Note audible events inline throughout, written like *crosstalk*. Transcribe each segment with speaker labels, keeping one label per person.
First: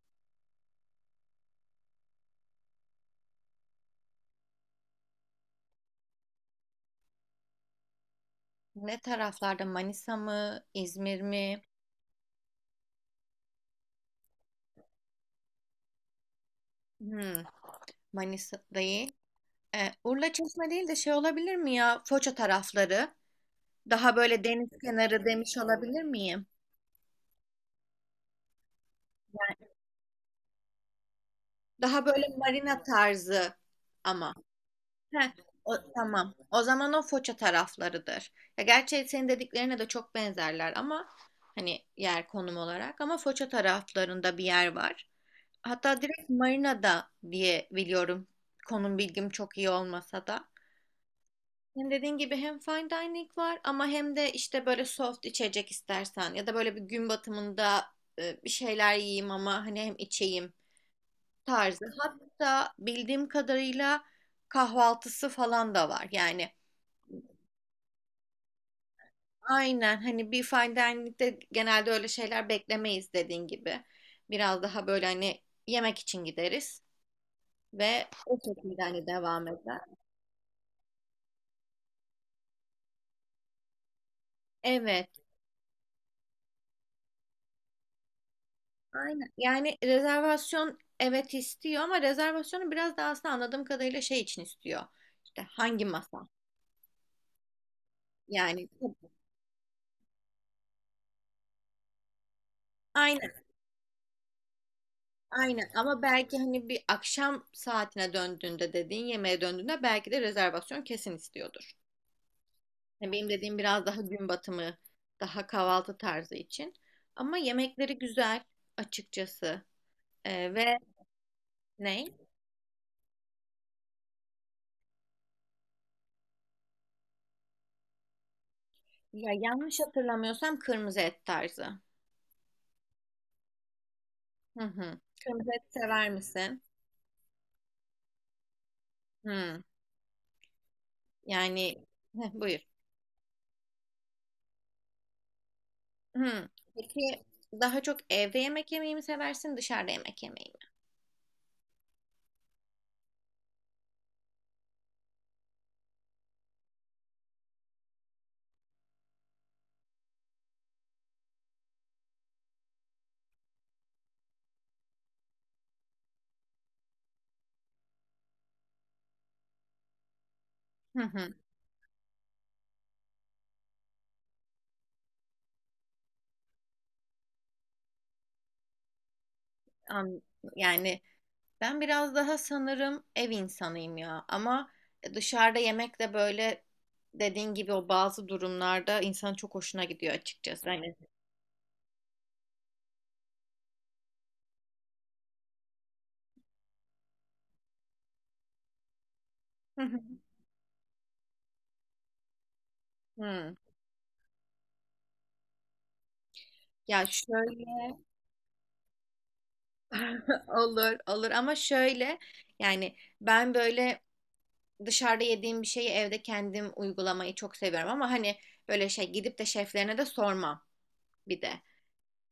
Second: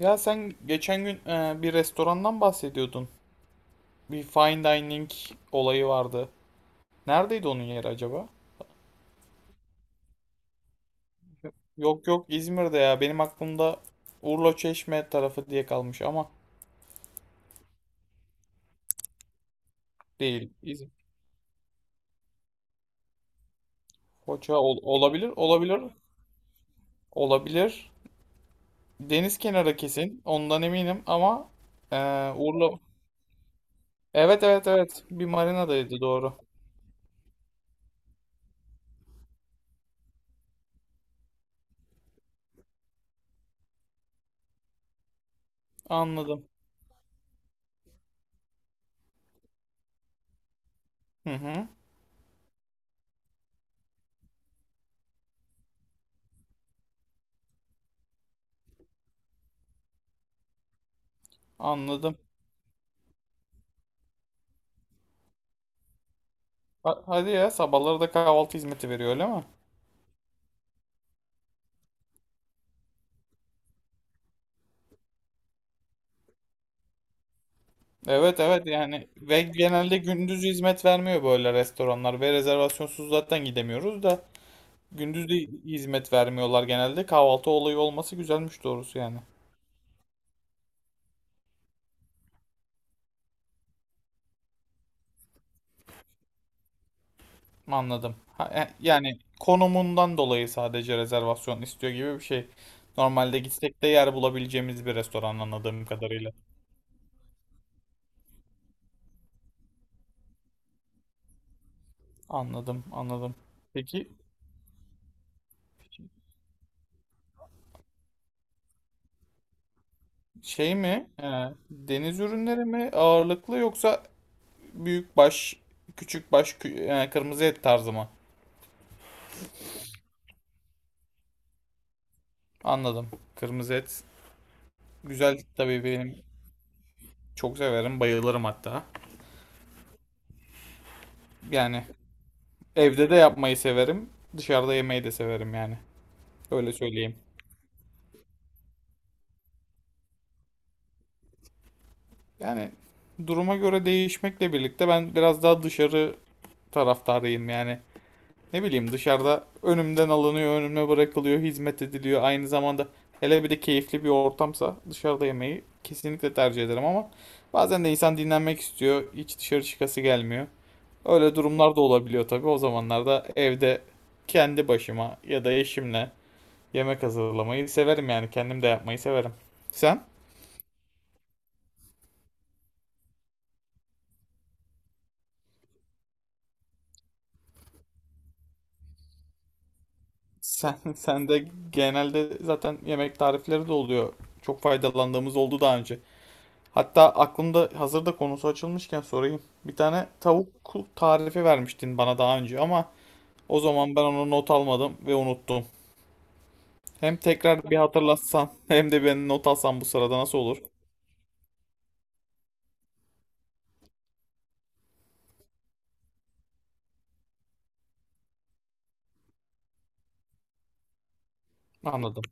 Speaker 1: Ya sen geçen gün bir restorandan bahsediyordun. Bir fine dining olayı vardı. Neredeydi onun yeri acaba?
Speaker 2: Ne taraflarda? Manisa mı? İzmir mi?
Speaker 1: Yok yok, İzmir'de ya. Benim aklımda Urla Çeşme tarafı diye kalmış ama
Speaker 2: Hmm, Manisa değil. Urla
Speaker 1: değil.
Speaker 2: Çeşme değil de
Speaker 1: İzmir.
Speaker 2: şey olabilir mi ya? Foça tarafları. Daha böyle deniz kenarı
Speaker 1: Olabilir,
Speaker 2: demiş
Speaker 1: olabilir,
Speaker 2: olabilir miyim?
Speaker 1: olabilir. Deniz kenarı kesin. Ondan eminim ama e,
Speaker 2: Daha böyle
Speaker 1: Urla...
Speaker 2: marina tarzı ama.
Speaker 1: Evet evet evet. Bir
Speaker 2: Heh, o,
Speaker 1: marinadaydı,
Speaker 2: tamam.
Speaker 1: doğru.
Speaker 2: O zaman o Foça taraflarıdır. Ya gerçi senin dediklerine de çok benzerler ama hani yer konum olarak ama Foça taraflarında bir yer var. Hatta direkt
Speaker 1: Anladım.
Speaker 2: Marina'da diye biliyorum. Konum bilgim çok iyi olmasa da.
Speaker 1: Hı hı.
Speaker 2: Hem dediğin gibi hem fine dining var ama hem de işte böyle soft içecek istersen ya da böyle bir gün batımında bir şeyler yiyeyim ama hani hem içeyim tarzı.
Speaker 1: Anladım.
Speaker 2: Hatta bildiğim kadarıyla kahvaltısı falan da var. Yani
Speaker 1: Hadi ya, sabahları da kahvaltı hizmeti veriyor, öyle mi?
Speaker 2: aynen hani bir fine dining'de genelde öyle şeyler beklemeyiz dediğin gibi. Biraz daha böyle hani yemek için gideriz ve o
Speaker 1: Evet evet,
Speaker 2: şekilde
Speaker 1: yani
Speaker 2: hani
Speaker 1: ve
Speaker 2: devam eder.
Speaker 1: genelde gündüz hizmet vermiyor böyle restoranlar ve rezervasyonsuz zaten gidemiyoruz da
Speaker 2: Evet.
Speaker 1: gündüz de hizmet vermiyorlar genelde. Kahvaltı olayı olması güzelmiş doğrusu yani.
Speaker 2: Aynen. Yani rezervasyon evet istiyor ama rezervasyonu biraz daha aslında anladığım kadarıyla şey için istiyor. İşte hangi masa?
Speaker 1: Anladım, ha,
Speaker 2: Yani tabii.
Speaker 1: yani konumundan dolayı sadece rezervasyon istiyor gibi bir şey.
Speaker 2: Aynen,
Speaker 1: Normalde gitsek de yer bulabileceğimiz bir restoran
Speaker 2: aynen
Speaker 1: anladığım
Speaker 2: ama
Speaker 1: kadarıyla.
Speaker 2: belki hani bir akşam saatine döndüğünde dediğin yemeğe döndüğünde belki de rezervasyon kesin istiyordur.
Speaker 1: Anladım,
Speaker 2: Yani benim
Speaker 1: anladım.
Speaker 2: dediğim biraz daha
Speaker 1: Peki
Speaker 2: gün batımı, daha kahvaltı tarzı için. Ama yemekleri güzel açıkçası.
Speaker 1: şey
Speaker 2: Ve
Speaker 1: mi,
Speaker 2: ne?
Speaker 1: deniz ürünleri mi ağırlıklı, yoksa büyük baş küçük baş kırmızı et tarzı mı?
Speaker 2: Ya yanlış hatırlamıyorsam kırmızı et tarzı.
Speaker 1: Anladım. Kırmızı et.
Speaker 2: Hı hı.
Speaker 1: Güzel
Speaker 2: Kırmızı et
Speaker 1: tabii,
Speaker 2: sever
Speaker 1: benim
Speaker 2: misin?
Speaker 1: çok severim. Bayılırım hatta.
Speaker 2: Hı. Yani
Speaker 1: Yani
Speaker 2: heh, buyur.
Speaker 1: evde de yapmayı severim. Dışarıda yemeyi de severim yani.
Speaker 2: Hı.
Speaker 1: Öyle söyleyeyim.
Speaker 2: Peki daha çok evde yemek yemeyi mi seversin, dışarıda yemek yemeyi
Speaker 1: Yani duruma göre değişmekle birlikte ben biraz daha dışarı taraftarıyım yani. Ne bileyim, dışarıda önümden alınıyor, önüme bırakılıyor, hizmet ediliyor. Aynı zamanda hele bir de keyifli bir ortamsa, dışarıda yemeyi kesinlikle tercih ederim ama bazen de insan dinlenmek istiyor. Hiç dışarı çıkası gelmiyor.
Speaker 2: mi? Hı hı.
Speaker 1: Öyle durumlar da olabiliyor tabii. O zamanlarda evde kendi başıma ya da eşimle yemek hazırlamayı severim yani. Kendim de yapmayı severim. Sen?
Speaker 2: An- Yani ben biraz daha sanırım ev insanıyım ya. Ama dışarıda yemek de böyle dediğin gibi o bazı durumlarda insanın çok hoşuna gidiyor açıkçası. Hani.
Speaker 1: *laughs* Sen de genelde zaten yemek tarifleri de oluyor. Çok faydalandığımız oldu daha önce. Hatta aklımda hazırda, konusu açılmışken sorayım. Bir
Speaker 2: Hı hı.
Speaker 1: tane tavuk tarifi vermiştin bana daha önce ama
Speaker 2: Hı.
Speaker 1: o zaman ben onu not almadım ve unuttum.
Speaker 2: Ya
Speaker 1: Hem tekrar bir
Speaker 2: şöyle
Speaker 1: hatırlatsan *laughs* hem de ben not alsam bu sırada, nasıl
Speaker 2: *laughs*
Speaker 1: olur?
Speaker 2: olur olur ama şöyle yani ben böyle dışarıda yediğim bir şeyi evde kendim uygulamayı çok seviyorum ama hani böyle şey gidip de şeflerine de sormam bir de.
Speaker 1: Anladım.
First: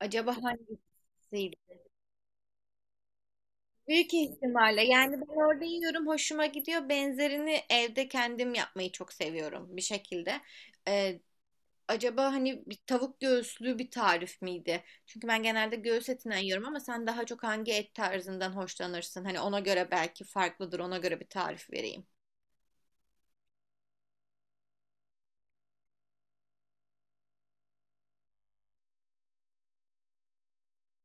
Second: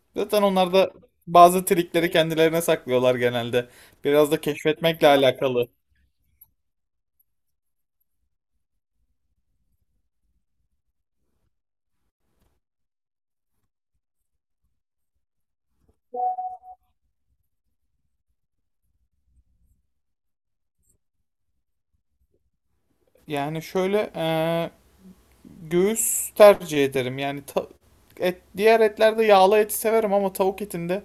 Speaker 2: Acaba
Speaker 1: Zaten onlar da
Speaker 2: hangisiydi?
Speaker 1: bazı trikleri kendilerine saklıyorlar genelde.
Speaker 2: Büyük
Speaker 1: Biraz da
Speaker 2: ihtimalle
Speaker 1: keşfetmekle
Speaker 2: yani ben orada
Speaker 1: alakalı.
Speaker 2: yiyorum hoşuma gidiyor. Benzerini evde kendim yapmayı çok seviyorum bir şekilde. Ee, acaba hani bir tavuk göğüslü bir tarif miydi? Çünkü ben genelde göğüs etinden yiyorum ama sen daha çok hangi et tarzından hoşlanırsın? Hani ona göre belki farklıdır ona göre bir tarif vereyim.
Speaker 1: Yani şöyle, göğüs tercih ederim. Yani diğer etlerde yağlı eti severim ama tavuk etinde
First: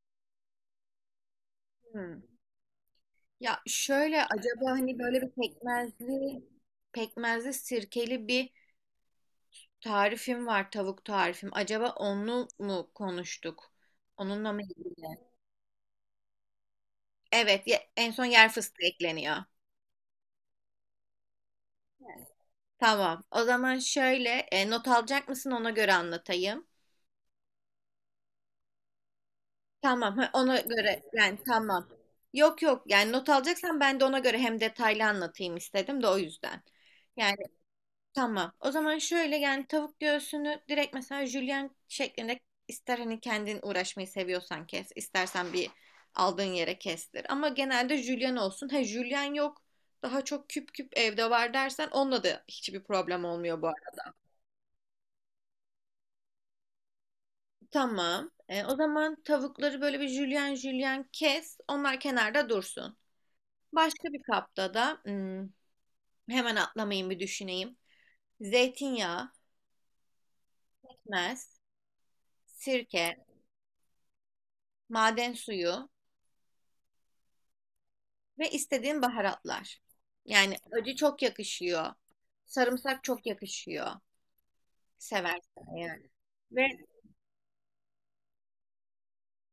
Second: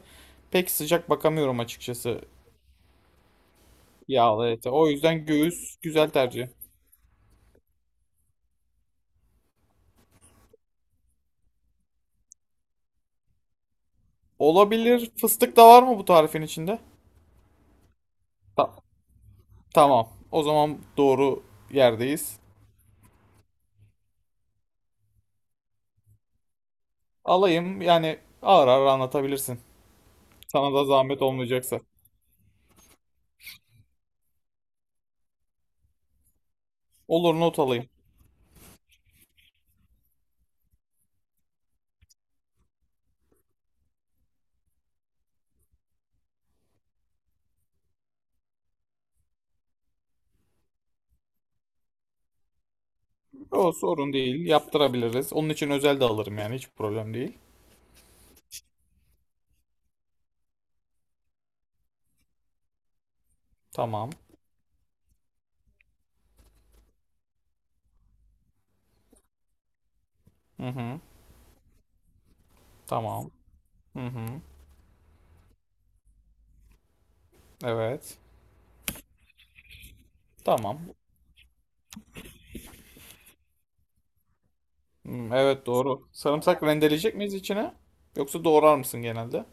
Speaker 1: pek sıcak bakamıyorum
Speaker 2: Hmm.
Speaker 1: açıkçası
Speaker 2: Ya şöyle
Speaker 1: yağlı ete.
Speaker 2: acaba
Speaker 1: O
Speaker 2: hani böyle
Speaker 1: yüzden
Speaker 2: bir
Speaker 1: göğüs güzel
Speaker 2: pekmezli
Speaker 1: tercih.
Speaker 2: pekmezli sirkeli bir tarifim var tavuk tarifim. Acaba onu mu konuştuk? Onunla mı
Speaker 1: Olabilir.
Speaker 2: ilgili?
Speaker 1: Fıstık da var mı bu tarifin içinde?
Speaker 2: Evet en son yer
Speaker 1: Ta-
Speaker 2: fıstığı ekleniyor.
Speaker 1: tamam. O zaman doğru yerdeyiz.
Speaker 2: Tamam. O zaman şöyle not alacak mısın ona göre anlatayım.
Speaker 1: Alayım. Yani ağır ağır anlatabilirsin.
Speaker 2: Tamam. Ha, ona
Speaker 1: Sana da
Speaker 2: göre
Speaker 1: zahmet
Speaker 2: yani
Speaker 1: olmayacaksa.
Speaker 2: tamam. Yok yok yani not alacaksan ben de ona göre hem detaylı anlatayım istedim de o yüzden. Yani.
Speaker 1: Olur, not alayım.
Speaker 2: Tamam. O zaman şöyle yani tavuk göğsünü direkt mesela jülyen şeklinde ister hani kendin uğraşmayı seviyorsan kes, istersen bir aldığın yere kestir. Ama genelde jülyen olsun. Ha jülyen yok, daha çok küp küp evde var dersen onunla da hiçbir problem olmuyor bu
Speaker 1: O
Speaker 2: arada.
Speaker 1: sorun değil. Yaptırabiliriz. Onun için özel de alırım yani. Hiç problem değil.
Speaker 2: Tamam. O zaman tavukları böyle bir jülyen jülyen kes. Onlar kenarda dursun. Başka
Speaker 1: Tamam.
Speaker 2: bir kapta da hemen atlamayayım bir düşüneyim. Zeytinyağı,
Speaker 1: Hı hı.
Speaker 2: pekmez, sirke,
Speaker 1: Tamam. Hı hı.
Speaker 2: maden suyu
Speaker 1: Evet.
Speaker 2: ve istediğin baharatlar. Yani
Speaker 1: Tamam.
Speaker 2: acı çok yakışıyor. Sarımsak çok yakışıyor.
Speaker 1: Hı,
Speaker 2: Seversen
Speaker 1: evet,
Speaker 2: eğer.
Speaker 1: doğru. Sarımsak
Speaker 2: Ve
Speaker 1: rendeleyecek miyiz içine? Yoksa doğrar mısın genelde?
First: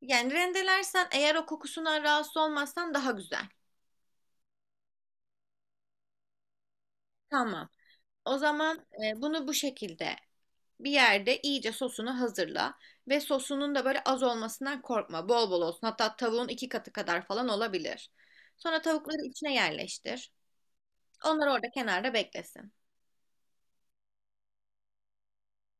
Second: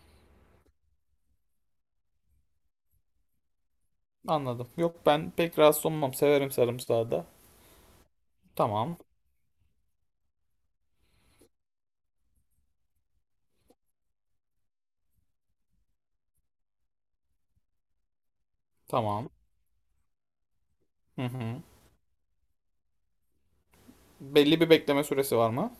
Speaker 2: yani rendelersen eğer o kokusundan rahatsız olmazsan daha güzel.
Speaker 1: Anladım. Yok, ben pek rahatsız olmam. Severim sarımsağı da.
Speaker 2: Tamam. O zaman
Speaker 1: Tamam.
Speaker 2: bunu bu şekilde bir yerde iyice sosunu hazırla ve sosunun da böyle az olmasından korkma. Bol bol olsun. Hatta tavuğun iki katı kadar falan olabilir. Sonra tavukları
Speaker 1: Tamam.
Speaker 2: içine yerleştir.
Speaker 1: Hı
Speaker 2: Onlar
Speaker 1: hı.
Speaker 2: orada kenarda beklesin.
Speaker 1: Belli bir bekleme süresi var mı?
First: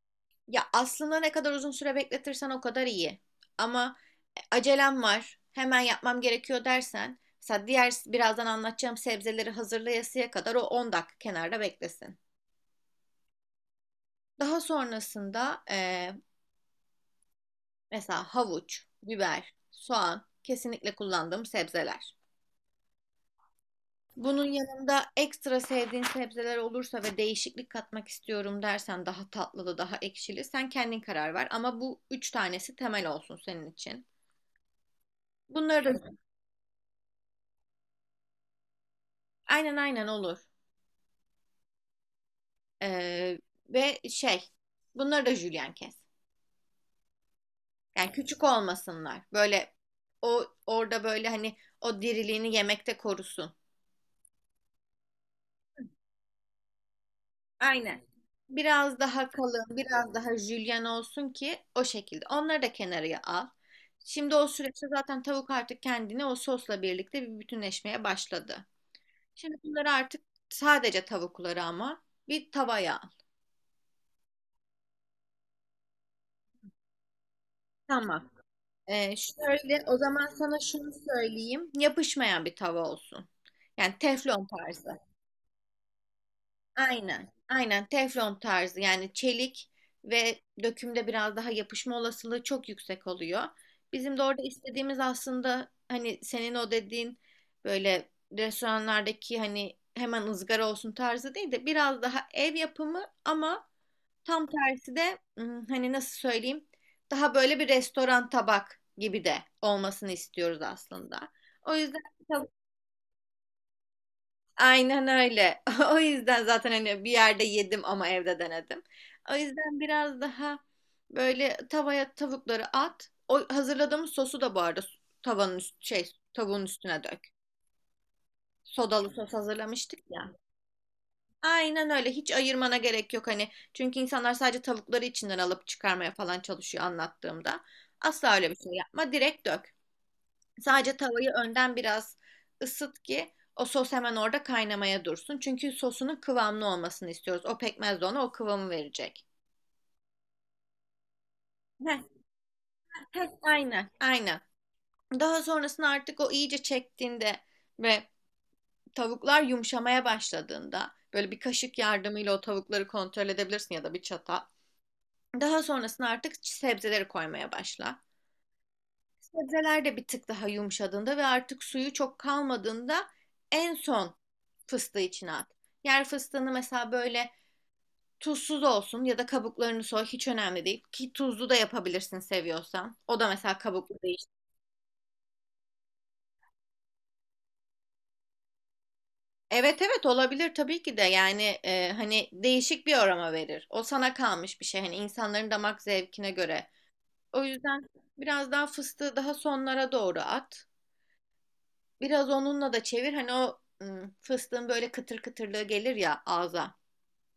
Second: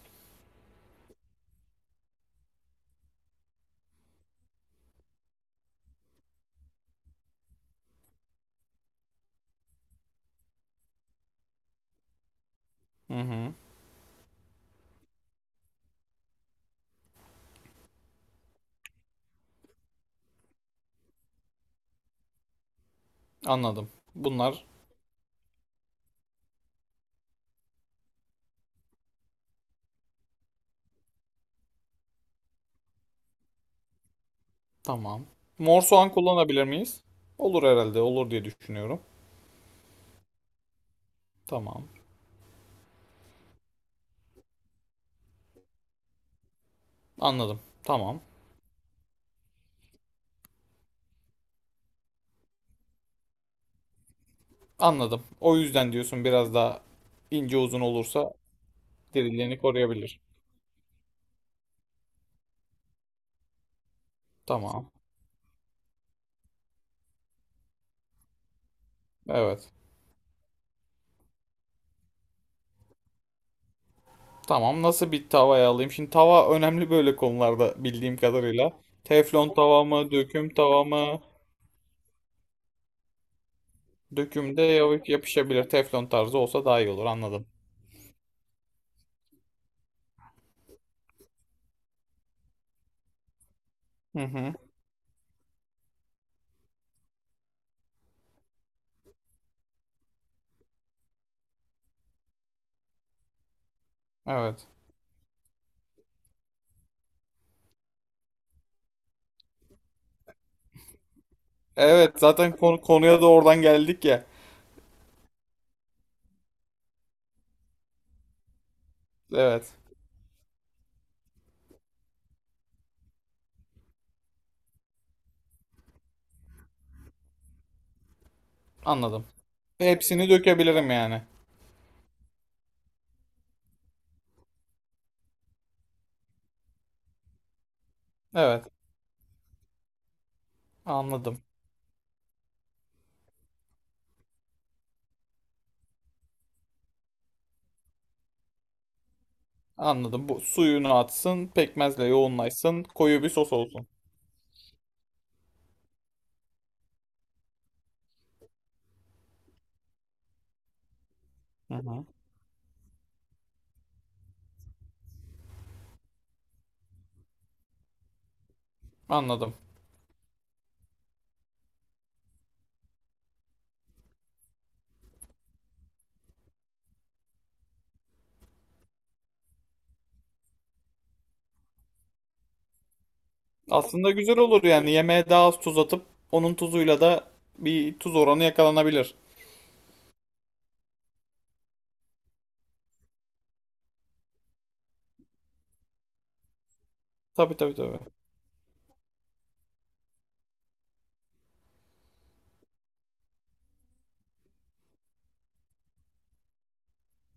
Speaker 2: Ya aslında ne kadar uzun süre bekletirsen o kadar iyi. Ama acelem var, hemen yapmam gerekiyor" dersen, mesela diğer birazdan anlatacağım sebzeleri hazırlayasıya kadar o 10 dakika kenarda beklesin.
Speaker 1: Hı hı.
Speaker 2: Daha sonrasında mesela havuç, biber, soğan kesinlikle kullandığım sebzeler.
Speaker 1: Anladım.
Speaker 2: Bunun
Speaker 1: Bunlar
Speaker 2: yanında ekstra sevdiğin sebzeler olursa ve değişiklik katmak istiyorum dersen daha tatlılı, daha ekşili sen kendin karar ver. Ama bu üç tanesi temel olsun senin için.
Speaker 1: tamam. Mor
Speaker 2: Bunları da.
Speaker 1: soğan kullanabilir miyiz? Olur herhalde. Olur diye düşünüyorum.
Speaker 2: Aynen, aynen olur.
Speaker 1: Tamam.
Speaker 2: Ee, ve şey bunları da jülyen kes.
Speaker 1: Anladım.
Speaker 2: Yani
Speaker 1: Tamam.
Speaker 2: küçük olmasınlar. Böyle o orada böyle hani o diriliğini yemekte korusun.
Speaker 1: Anladım. O yüzden diyorsun, biraz daha ince uzun
Speaker 2: Aynen.
Speaker 1: olursa
Speaker 2: Biraz daha
Speaker 1: diriliğini
Speaker 2: kalın, biraz
Speaker 1: koruyabilir.
Speaker 2: daha jülyen olsun ki o şekilde. Onları da kenarıya al. Şimdi o süreçte
Speaker 1: Tamam.
Speaker 2: zaten tavuk artık kendini o sosla birlikte bir bütünleşmeye başladı. Şimdi
Speaker 1: Evet.
Speaker 2: bunları artık sadece tavukları ama bir tavaya al.
Speaker 1: Tamam. Nasıl bir tavaya alayım? Şimdi tava önemli böyle konularda bildiğim
Speaker 2: Tamam.
Speaker 1: kadarıyla. Teflon
Speaker 2: Şöyle
Speaker 1: tava
Speaker 2: o
Speaker 1: mı,
Speaker 2: zaman
Speaker 1: döküm
Speaker 2: sana
Speaker 1: tava
Speaker 2: şunu
Speaker 1: mı?
Speaker 2: söyleyeyim. Yapışmayan bir tava olsun. Yani teflon
Speaker 1: Dökümde
Speaker 2: tarzı.
Speaker 1: yapışabilir. Teflon tarzı olsa daha iyi olur.
Speaker 2: Aynen.
Speaker 1: Anladım.
Speaker 2: Aynen teflon tarzı. Yani çelik ve dökümde biraz daha yapışma olasılığı çok yüksek oluyor. Bizim
Speaker 1: Hı
Speaker 2: de orada
Speaker 1: hı.
Speaker 2: istediğimiz aslında hani senin o dediğin böyle restoranlardaki hani hemen ızgara olsun tarzı değil de biraz daha ev yapımı ama tam
Speaker 1: Evet.
Speaker 2: tersi de hani nasıl söyleyeyim daha böyle bir restoran tabak gibi de olmasını istiyoruz aslında. O yüzden
Speaker 1: Evet.
Speaker 2: tab-
Speaker 1: Zaten konuya da oradan geldik ya.
Speaker 2: aynen öyle. *laughs* O yüzden zaten hani bir yerde yedim ama evde denedim. O
Speaker 1: Evet.
Speaker 2: yüzden biraz daha böyle tavaya tavukları at. O hazırladığımız sosu da bu arada tavanın üst, şey tavuğun üstüne dök. Sodalı
Speaker 1: Anladım.
Speaker 2: sos hazırlamıştık
Speaker 1: Hepsini
Speaker 2: ya.
Speaker 1: dökebilirim yani.
Speaker 2: Aynen öyle. Hiç ayırmana gerek yok hani. Çünkü insanlar sadece tavukları içinden alıp çıkarmaya falan çalışıyor anlattığımda. Asla öyle bir
Speaker 1: Evet.
Speaker 2: şey yapma. Direkt dök. Sadece tavayı
Speaker 1: Anladım.
Speaker 2: önden biraz ısıt ki o sos hemen orada kaynamaya dursun. Çünkü sosunun kıvamlı olmasını istiyoruz. O pekmez de ona o kıvamı verecek.
Speaker 1: Anladım. Bu suyunu atsın,
Speaker 2: Heh,
Speaker 1: pekmezle yoğunlaşsın, koyu bir
Speaker 2: heh,
Speaker 1: sos olsun.
Speaker 2: aynen. Aynen. Daha sonrasında artık o iyice çektiğinde ve tavuklar yumuşamaya başladığında böyle bir
Speaker 1: Hı
Speaker 2: kaşık
Speaker 1: hı.
Speaker 2: yardımıyla o tavukları kontrol edebilirsin ya da bir çatal. Daha sonrasında artık sebzeleri koymaya başla.
Speaker 1: Anladım.
Speaker 2: Sebzeler de bir tık daha yumuşadığında ve artık suyu çok kalmadığında en son fıstığı içine at. Yer fıstığını mesela böyle tuzsuz olsun ya da kabuklarını soy, hiç önemli değil. Ki tuzlu da yapabilirsin seviyorsan. O da mesela kabuklu
Speaker 1: Aslında
Speaker 2: değil.
Speaker 1: güzel olur, yani yemeğe daha az tuz atıp onun tuzuyla da bir tuz oranı yakalanabilir.
Speaker 2: Evet evet olabilir tabii ki de yani hani değişik bir aroma verir. O sana kalmış bir şey hani insanların damak zevkine göre. O
Speaker 1: Tabii tabii
Speaker 2: yüzden
Speaker 1: tabii.
Speaker 2: biraz daha fıstığı daha sonlara doğru at. Biraz onunla da çevir. Hani o fıstığın böyle kıtır kıtırlığı gelir ya ağza.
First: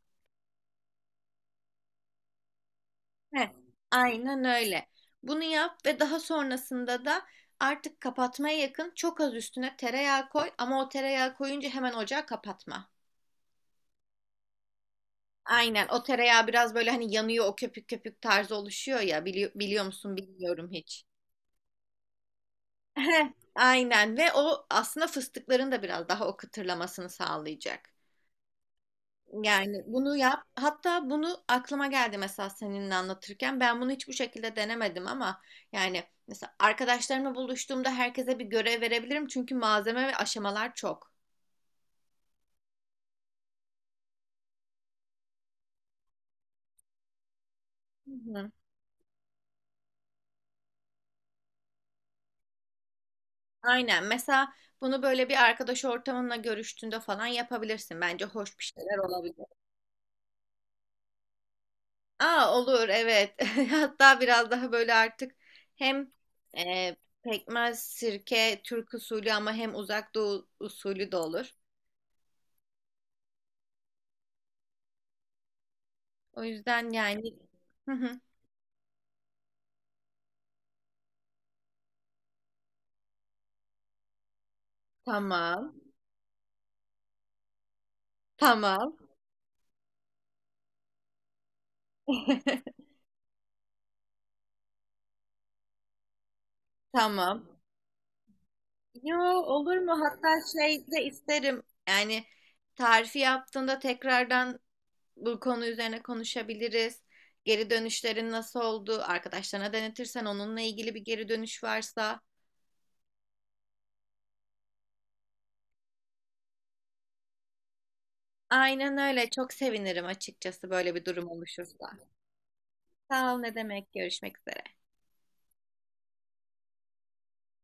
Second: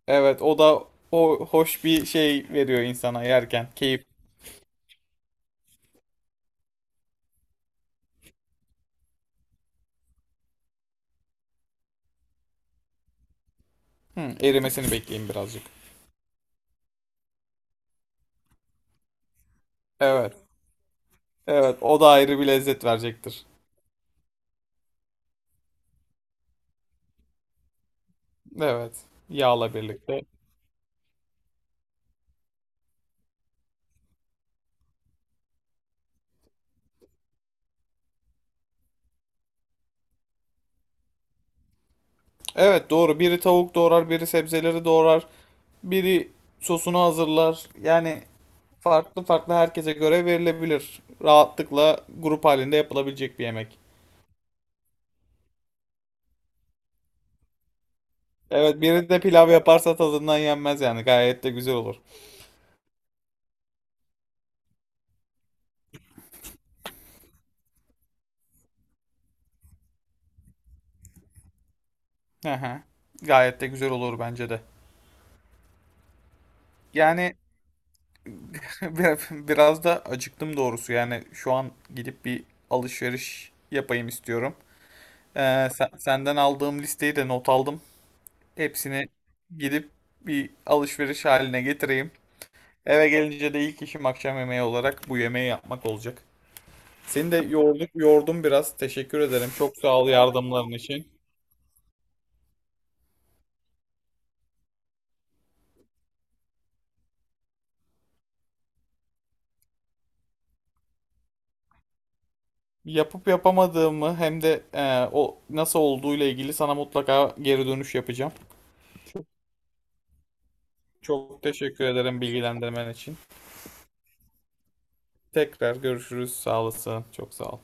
Speaker 1: Evet, o da o hoş bir şey veriyor insana
Speaker 2: Heh,
Speaker 1: yerken. Keyif.
Speaker 2: aynen öyle. Bunu yap ve daha sonrasında da artık kapatmaya yakın çok az üstüne tereyağı koy ama o tereyağı koyunca hemen ocağı kapatma.
Speaker 1: Hı, erimesini bekleyin birazcık.
Speaker 2: Aynen o tereyağı biraz böyle hani yanıyor o köpük köpük tarzı oluşuyor ya, biliyor musun
Speaker 1: Evet.
Speaker 2: bilmiyorum hiç.
Speaker 1: Evet, o da ayrı bir lezzet
Speaker 2: Heh.
Speaker 1: verecektir.
Speaker 2: Aynen ve o aslında fıstıkların da biraz daha o kıtırlamasını sağlayacak.
Speaker 1: Evet. Yağla
Speaker 2: Yani bunu
Speaker 1: birlikte.
Speaker 2: yap. Hatta bunu aklıma geldi mesela seninle anlatırken. Ben bunu hiç bu şekilde denemedim ama yani mesela arkadaşlarımla buluştuğumda herkese bir görev verebilirim. Çünkü malzeme ve aşamalar çok.
Speaker 1: Evet, doğru. Biri tavuk doğrar, biri sebzeleri doğrar. Biri sosunu hazırlar.
Speaker 2: Hı
Speaker 1: Yani
Speaker 2: hı.
Speaker 1: farklı farklı herkese göre verilebilir. Rahatlıkla grup halinde yapılabilecek bir yemek.
Speaker 2: Aynen. Mesela bunu böyle bir arkadaş ortamınla görüştüğünde falan yapabilirsin. Bence hoş bir
Speaker 1: Evet,
Speaker 2: şeyler
Speaker 1: biri de
Speaker 2: olabilir.
Speaker 1: pilav yaparsa tadından yenmez yani. Gayet de güzel olur.
Speaker 2: Aa olur evet. *laughs* Hatta biraz daha böyle artık hem e, pekmez, sirke, Türk usulü ama hem uzak doğu usulü de olur.
Speaker 1: Hı hı. Gayet de güzel olur bence de.
Speaker 2: O yüzden yani.
Speaker 1: Yani
Speaker 2: Hı hı.
Speaker 1: *laughs* biraz da acıktım doğrusu. Yani şu an gidip bir alışveriş yapayım istiyorum.
Speaker 2: Tamam,
Speaker 1: Senden aldığım listeyi de not aldım.
Speaker 2: tamam,
Speaker 1: Hepsini gidip bir alışveriş haline getireyim.
Speaker 2: *laughs*
Speaker 1: Eve gelince de ilk işim akşam yemeği olarak bu yemeği yapmak olacak. Seni de
Speaker 2: tamam.
Speaker 1: yorduk, yordum biraz.
Speaker 2: Yo,
Speaker 1: Teşekkür ederim. Çok
Speaker 2: olur mu?
Speaker 1: sağ ol
Speaker 2: Hatta
Speaker 1: yardımların
Speaker 2: şey de
Speaker 1: için.
Speaker 2: isterim. Yani tarifi yaptığında tekrardan bu konu üzerine konuşabiliriz. Geri dönüşlerin nasıl oldu? Arkadaşlarına denetirsen onunla ilgili bir geri dönüş varsa.
Speaker 1: Yapıp yapamadığımı hem de o nasıl olduğuyla ilgili sana mutlaka geri dönüş yapacağım.
Speaker 2: Aynen öyle. Çok sevinirim açıkçası böyle bir durum
Speaker 1: Çok teşekkür
Speaker 2: oluşursa.
Speaker 1: ederim bilgilendirmen için.
Speaker 2: Sağ ol, ne demek. Görüşmek üzere.
Speaker 1: Tekrar görüşürüz. Sağ olasın. Çok sağ ol.